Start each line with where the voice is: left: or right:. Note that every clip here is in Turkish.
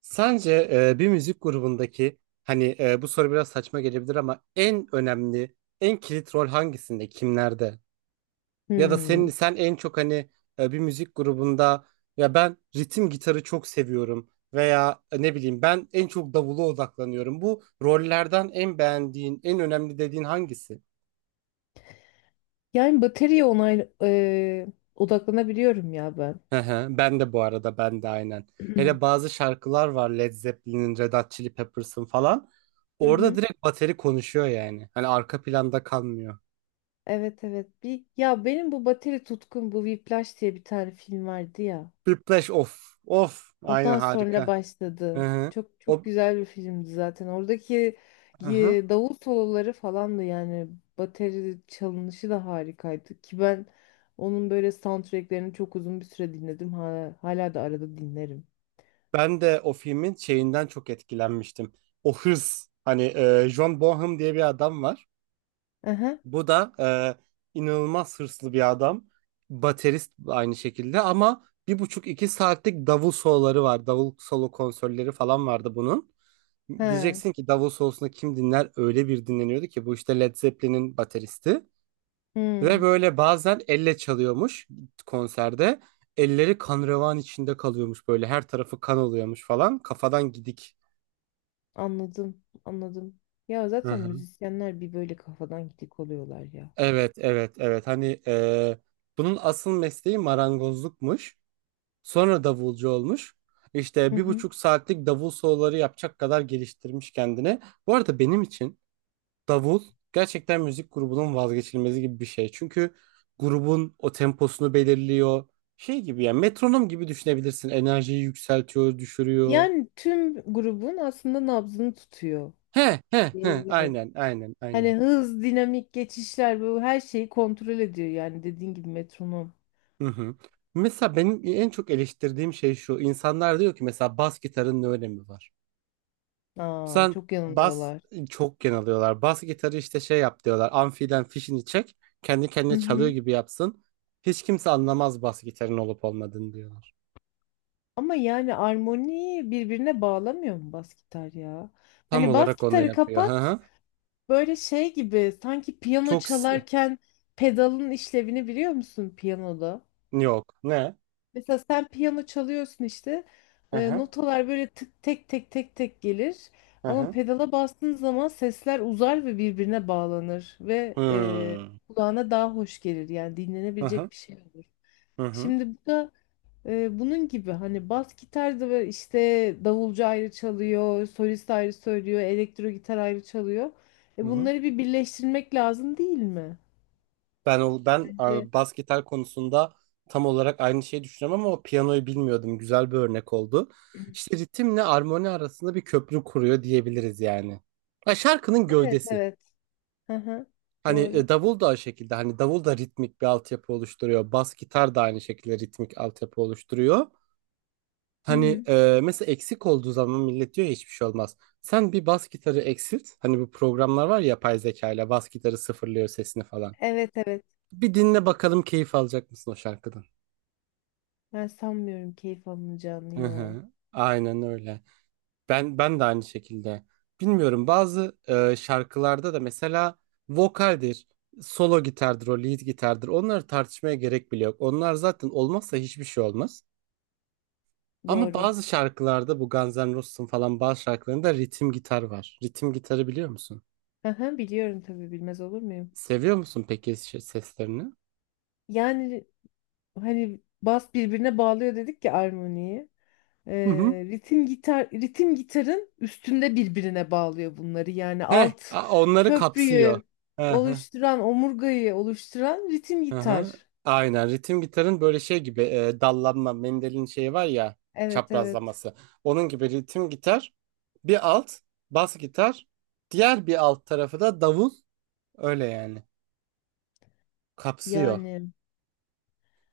right: Sence bir müzik grubundaki hani bu soru biraz saçma gelebilir ama en önemli, en kilit rol hangisinde, kimlerde? Ya da senin
left: Hmm.
right: sen en çok hani bir müzik grubunda ya ben ritim gitarı çok seviyorum veya ne bileyim ben en çok davula odaklanıyorum. Bu rollerden en beğendiğin, en önemli dediğin hangisi?
left: Yani bataryaya onay odaklanabiliyorum ya ben.
right: Hı hı. Ben de bu arada ben de aynen. Hele bazı şarkılar var Led Zeppelin'in, Red Hot Chili Peppers'ın falan.
left: Hı
right: Orada
left: hı.
right: direkt bateri konuşuyor yani. Hani arka planda kalmıyor.
left: Evet evet. Bir ya benim bu bateri tutkum bu Whiplash diye bir tane film vardı ya.
right: Whiplash of of aynen
left: Ondan sonra
right: harika. Hı
left: başladı.
right: hı.
left: Çok çok
right: O
left: güzel bir filmdi zaten. Oradaki
right: hı hı.
left: davul soloları falan da yani bateri çalınışı da harikaydı ki ben onun böyle soundtracklerini çok uzun bir süre dinledim. Hala, hala da arada dinlerim.
right: Ben de o filmin şeyinden çok etkilenmiştim. O hırs hani John Bonham diye bir adam var.
left: Aha.
right: Bu da inanılmaz hırslı bir adam. Baterist aynı şekilde ama bir buçuk iki saatlik davul soloları var. Davul solo konserleri falan vardı bunun.
left: Ha.
right: Diyeceksin ki davul solosunu kim dinler? Öyle bir dinleniyordu ki bu işte Led Zeppelin'in bateristi. Ve
left: Hmm.
right: böyle bazen elle çalıyormuş konserde. Elleri kan revan içinde kalıyormuş böyle her tarafı kan oluyormuş falan. Kafadan gidik.
left: Anladım, anladım. Ya
right: Hı
left: zaten
right: hı.
left: müzisyenler bir böyle kafadan gidik oluyorlar ya.
right: Evet, evet, evet, hani bunun asıl mesleği marangozlukmuş. Sonra davulcu olmuş.
left: Hı
right: İşte bir
left: hı.
right: buçuk saatlik davul soloları yapacak kadar geliştirmiş kendini. Bu arada benim için davul gerçekten müzik grubunun vazgeçilmezi gibi bir şey. Çünkü grubun o temposunu belirliyor. Şey gibi ya metronom gibi düşünebilirsin. Enerjiyi yükseltiyor, düşürüyor.
left: Yani tüm grubun aslında nabzını tutuyor
right: He he he
left: diyebiliriz.
right: aynen aynen aynen.
left: Hani hız, dinamik geçişler bu her şeyi kontrol ediyor yani dediğin gibi metronom.
right: Hı hı. Mesela benim en çok eleştirdiğim şey şu. İnsanlar diyor ki mesela bas gitarın ne önemi var?
left: Aa,
right: Sen
left: çok
right: bas
left: yanılıyorlar.
right: çok geneliyorlar. Bas gitarı işte şey yap diyorlar. Amfiden fişini çek. Kendi
left: Hı
right: kendine çalıyor
left: hı.
right: gibi yapsın. Hiç kimse anlamaz bas gitarın olup olmadığını diyorlar.
left: Ama yani armoniyi birbirine bağlamıyor mu bas gitar ya?
right: Tam
left: Hani bas
right: olarak onu
left: gitarı
right: yapıyor. Hı
left: kapat
right: hı.
left: böyle şey gibi sanki piyano
right: Çok s-
left: çalarken pedalın işlevini biliyor musun piyanoda?
right: yok. Ne?
left: Mesela sen piyano çalıyorsun işte.
right: Hı hı.
left: Notalar böyle tık tek tek tek tek gelir.
right: Hı
left: Ama
right: hı.
left: pedala bastığın zaman sesler uzar ve birbirine bağlanır ve
right: Hmm.
left: kulağına daha hoş gelir. Yani
right: Hı hı.
left: dinlenebilecek bir şey olur.
right: Hı hı.
left: Şimdi bu da bunun gibi hani bas gitar da böyle işte davulcu ayrı çalıyor, solist ayrı söylüyor, elektro gitar ayrı çalıyor. E
right: Hı hı.
left: bunları bir birleştirmek lazım değil mi?
right: Ben o ben
left: Bence.
right: a, bas gitar konusunda tam olarak aynı şeyi düşünüyorum ama o piyanoyu bilmiyordum. Güzel bir örnek oldu. İşte ritimle armoni arasında bir köprü kuruyor diyebiliriz yani. Ha, şarkının
left: Evet
right: gövdesi.
left: evet. Hı hı.
right: Hani
left: Doğru.
right: davul da aynı şekilde hani davul da ritmik bir altyapı oluşturuyor. Bas gitar da aynı şekilde ritmik altyapı oluşturuyor.
left: Hı
right: Hani
left: hı.
right: mesela eksik olduğu zaman millet diyor ya hiçbir şey olmaz. Sen bir bas gitarı eksilt. Hani bu programlar var ya yapay zeka ile bas gitarı sıfırlıyor sesini falan.
left: Evet evet.
right: Bir dinle bakalım keyif alacak mısın o şarkıdan?
left: Ben sanmıyorum keyif alınacağını
right: Hı
left: ya.
right: hı. Aynen öyle. Ben de aynı şekilde. Bilmiyorum bazı şarkılarda da mesela vokaldir, solo gitardır, o lead gitardır. Onları tartışmaya gerek bile yok. Onlar zaten olmazsa hiçbir şey olmaz. Ama
left: Doğru.
right: bazı şarkılarda bu Guns N' Roses'ın falan bazı şarkılarında ritim gitar var. Ritim gitarı biliyor musun?
left: Aha, biliyorum tabii bilmez olur muyum?
right: Seviyor musun peki şey- seslerini?
left: Yani hani bas birbirine bağlıyor dedik ya armoniyi.
right: Hı hı.
left: Ritim gitar ritim gitarın üstünde birbirine bağlıyor bunları. Yani
right: Heh,
left: alt
right: a- onları kapsıyor.
left: köprüyü oluşturan, omurgayı oluşturan ritim
right: Hı hı.
left: gitar.
right: Aynen ritim gitarın böyle şey gibi dallanma Mendel'in şeyi var ya
left: Evet evet.
right: çaprazlaması. Onun gibi ritim gitar bir alt bas gitar diğer bir alt tarafı da davul öyle yani kapsıyor.
left: Yani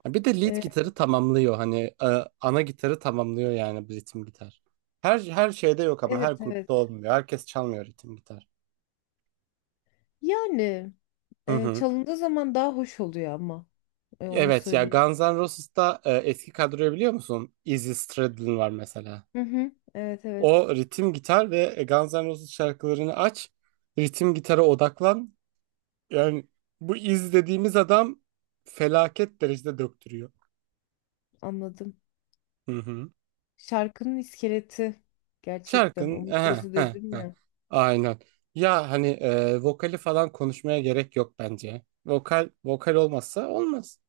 right: Ha, bir de lead
left: e,
right: gitarı tamamlıyor hani ana gitarı tamamlıyor yani bu ritim gitar. Her şeyde yok ama her
left: evet evet.
right: grupta olmuyor. Herkes çalmıyor ritim gitar.
left: Yani
right: Hı hı.
left: çalındığı zaman daha hoş oluyor ama E, onu
right: Evet ya
left: söyleyeyim.
right: Guns N' Roses'ta eski kadroyu biliyor musun? Izzy Stradlin var mesela.
left: Hı hı. Evet evet.
right: O ritim gitar ve Guns N' Roses şarkılarını aç. Ritim gitara odaklan. Yani bu izlediğimiz adam felaket derecede döktürüyor.
left: Anladım.
right: Hı hı.
left: Şarkının iskeleti gerçekten
right: Şarkının aha,
left: omurgası
right: aha,
left: dedim
right: aha.
left: ya.
right: Aynen. Ya hani vokali falan konuşmaya gerek yok bence. Vokal olmazsa olmaz.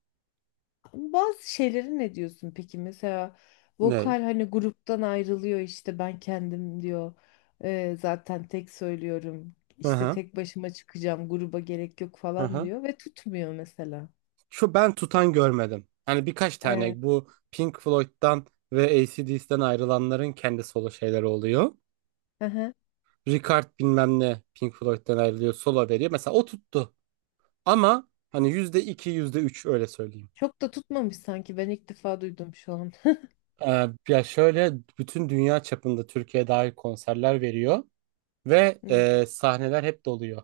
left: Ama bazı şeylere ne diyorsun peki? Mesela
right: Ne?
left: vokal hani gruptan ayrılıyor işte ben kendim diyor. Zaten tek söylüyorum.
right: Hı
left: İşte
right: hı.
left: tek başıma çıkacağım gruba gerek yok
right: Hı
left: falan
right: hı.
left: diyor ve tutmuyor mesela.
right: Şu ben tutan görmedim. Hani birkaç tane
left: Evet.
right: bu Pink Floyd'dan ve AC/DC'den ayrılanların kendi solo şeyleri oluyor.
left: Hı hı.
right: Ricard bilmem ne Pink Floyd'den ayrılıyor solo veriyor. Mesela o tuttu ama hani yüzde iki yüzde üç öyle söyleyeyim.
left: Çok da tutmamış sanki ben ilk defa duydum şu an.
right: Ya şöyle bütün dünya çapında Türkiye dahil konserler veriyor ve
left: Hmm.
right: sahneler hep doluyor.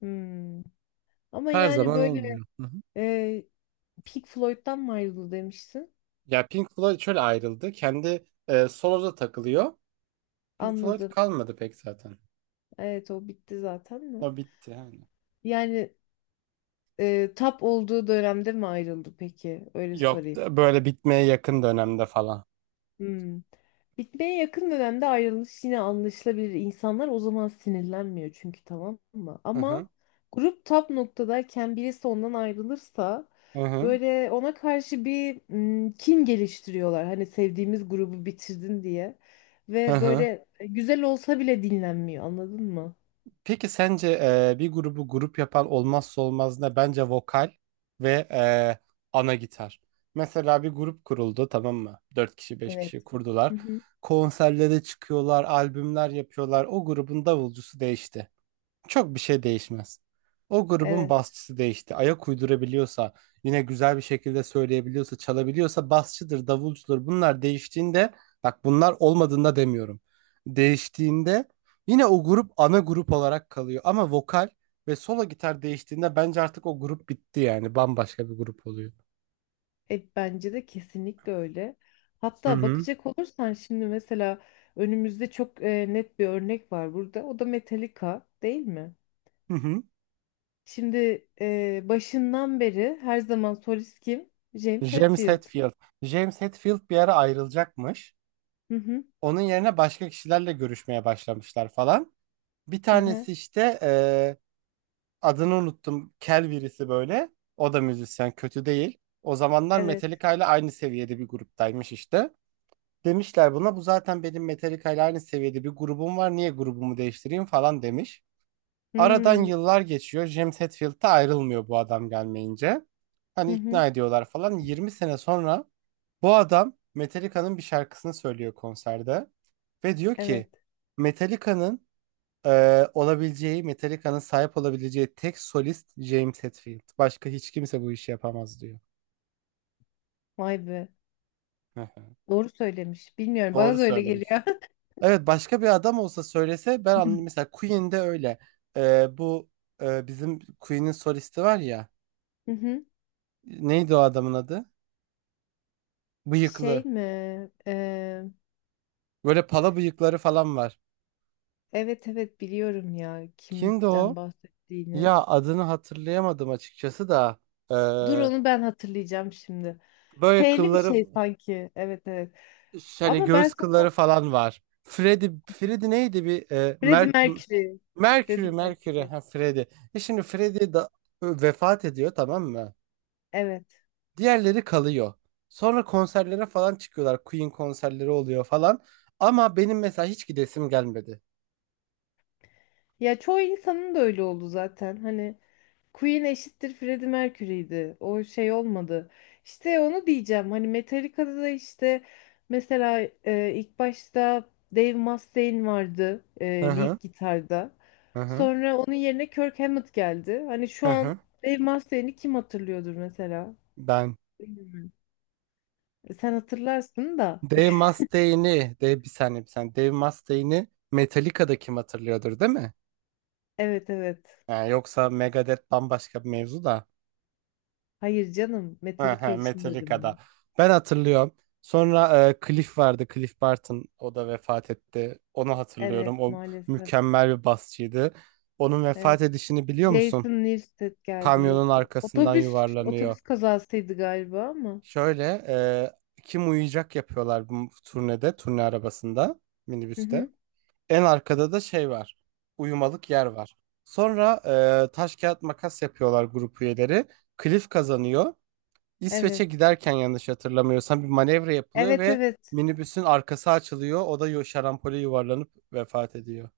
left: Hmm. Ama
right: Her
left: yani
right: zaman
left: böyle
right: olmuyor. Hı hı.
left: e, Pink Floyd'dan mı ayrıldı demişsin?
right: Ya Pink Floyd şöyle ayrıldı. Kendi soloda takılıyor. Pink Floyd
left: Anladım.
right: kalmadı pek zaten.
left: Evet o bitti zaten mi?
right: O bitti yani.
left: Yani tap olduğu dönemde mi ayrıldı peki? Öyle
right: Yok
left: sorayım.
right: da böyle bitmeye yakın dönemde falan.
left: Hmm. Bitmeye yakın dönemde ayrılış yine anlaşılabilir. İnsanlar o zaman sinirlenmiyor çünkü tamam mı?
right: Hı hı.
left: Ama grup tap noktadayken birisi ondan ayrılırsa
right: Hı hı.
left: böyle ona karşı bir kin geliştiriyorlar. Hani sevdiğimiz grubu bitirdin diye.
right: Hı
left: Ve
right: hı.
left: böyle güzel olsa bile dinlenmiyor anladın mı?
right: Peki sence bir grubu grup yapan olmazsa olmaz ne? Bence vokal ve ana gitar. Mesela bir grup kuruldu tamam mı? 4 kişi beş
left: Evet.
right: kişi
left: Hı
right: kurdular.
left: hı.
right: Konserlere çıkıyorlar, albümler yapıyorlar. O grubun davulcusu değişti. Çok bir şey değişmez. O grubun
left: Evet.
right: basçısı değişti. Ayak uydurabiliyorsa, yine güzel bir şekilde söyleyebiliyorsa, çalabiliyorsa basçıdır, davulcudur. Bunlar değiştiğinde, bak bunlar olmadığında demiyorum. Değiştiğinde yine o grup ana grup olarak kalıyor. Ama vokal ve solo gitar değiştiğinde bence artık o grup bitti yani. Bambaşka bir grup oluyor.
left: E, bence de kesinlikle öyle.
right: Hı
left: Hatta
right: hı.
left: bakacak olursan şimdi mesela önümüzde çok net bir örnek var burada. O da Metallica değil mi?
right: Hı hı.
left: Şimdi başından beri her zaman solist kim? James
right: James
left: Hetfield.
right: Hetfield. James Hetfield bir ara ayrılacakmış.
left: Hı hı.
right: Onun yerine başka kişilerle görüşmeye başlamışlar falan. Bir
left: Hı hı.
right: tanesi işte adını unuttum. Kel birisi böyle. O da müzisyen kötü değil. O zamanlar
left: Evet.
right: Metallica ile aynı seviyede bir gruptaymış işte. Demişler buna bu zaten benim Metallica ile aynı seviyede bir grubum var. Niye grubumu değiştireyim falan demiş. Aradan
left: Hmm.
right: yıllar geçiyor. James Hetfield'da ayrılmıyor bu adam gelmeyince.
left: Hı
right: Hani
left: hı.
right: ikna ediyorlar falan. 20 sene sonra bu adam Metallica'nın bir şarkısını söylüyor konserde. Ve diyor ki
left: Evet.
right: Metallica'nın olabileceği, Metallica'nın sahip olabileceği tek solist James Hetfield. Başka hiç kimse bu işi yapamaz diyor.
left: Vay be.
right: Hı hı.
left: Doğru söylemiş. Bilmiyorum. Bana
right: Doğru
left: da öyle
right: söylemiş.
left: geliyor.
right: Evet başka bir adam olsa söylese ben anladım. Mesela Queen'de öyle. Ee, bu bizim Queen'in solisti var ya.
left: Hı hı.
right: Neydi o adamın adı?
left: Şey
right: Bıyıklı.
left: mi? Eee,
right: Böyle pala bıyıkları falan var.
left: evet evet biliyorum ya
right: Kimdi
left: kimden
right: o?
left: bahsettiğini.
right: Ya adını hatırlayamadım açıkçası da. Ee,
left: Dur onu ben hatırlayacağım şimdi.
right: böyle
left: F'li bir
right: kılları
left: şey sanki. Evet evet.
right: Ş- hani
left: Ama ben
right: göğüs
left: sana
right: kılları falan var. Freddy, Freddy neydi bir
left: Freddie
right: Merk
left: Mercury. Freddie
right: Mercury, Mercury,
left: Mercury.
right: ha Freddy. E şimdi Freddy da vefat ediyor tamam mı?
left: Evet.
right: Diğerleri kalıyor. Sonra konserlere falan çıkıyorlar. Queen konserleri oluyor falan. Ama benim mesela hiç gidesim gelmedi.
left: Ya çoğu insanın da öyle oldu zaten. Hani Queen eşittir Freddie Mercury'ydi. O şey olmadı. İşte onu diyeceğim. Hani Metallica'da da işte mesela ilk başta Dave Mustaine vardı
right: Hı hı,
left: lead gitarda.
right: hı hı,
left: Sonra onun yerine Kirk Hammett geldi. Hani
right: hı
left: şu an
right: hı.
left: Dave Mustaine'i kim hatırlıyordur mesela?
right: Ben
left: E, sen hatırlarsın da.
right: Dave Mustaine'i, Dave bir saniye bir saniye. Dave Mustaine'i Metallica'da kim hatırlıyordur değil mi?
left: Evet evet.
right: Ha, yoksa Megadeth bambaşka bir mevzu da.
left: Hayır canım.
right: Ha,
left: Metallica
right: ha,
left: için dedim
right: Metallica'da.
left: ben.
right: Ben hatırlıyorum. Sonra Cliff vardı. Cliff Barton. O da vefat etti. Onu
left: Evet
right: hatırlıyorum. O
left: maalesef.
right: mükemmel bir basçıydı. Onun
left: Evet.
right: vefat edişini biliyor musun?
left: Jason Newsted geldi
right: Kamyonun
left: yok.
right: arkasından
left: Otobüs
right: yuvarlanıyor.
left: otobüs kazasıydı galiba ama.
right: Şöyle kim uyuyacak yapıyorlar bu turnede. Turne arabasında.
left: Hı
right: Minibüste.
left: hı.
right: En arkada da şey var. Uyumalık yer var. Sonra taş kağıt makas yapıyorlar grup üyeleri. Cliff kazanıyor. İsveç'e
left: Evet.
right: giderken yanlış hatırlamıyorsam bir manevra yapılıyor
left: Evet
right: ve
left: evet.
right: minibüsün arkası açılıyor. O da yo- şarampole yuvarlanıp vefat ediyor.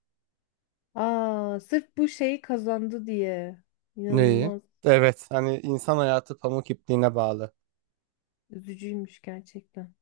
left: Aa, sırf bu şeyi kazandı diye.
right: Neyi?
left: İnanılmaz
right: Evet, hani insan hayatı pamuk ipliğine bağlı.
left: üzücüymüş gerçekten.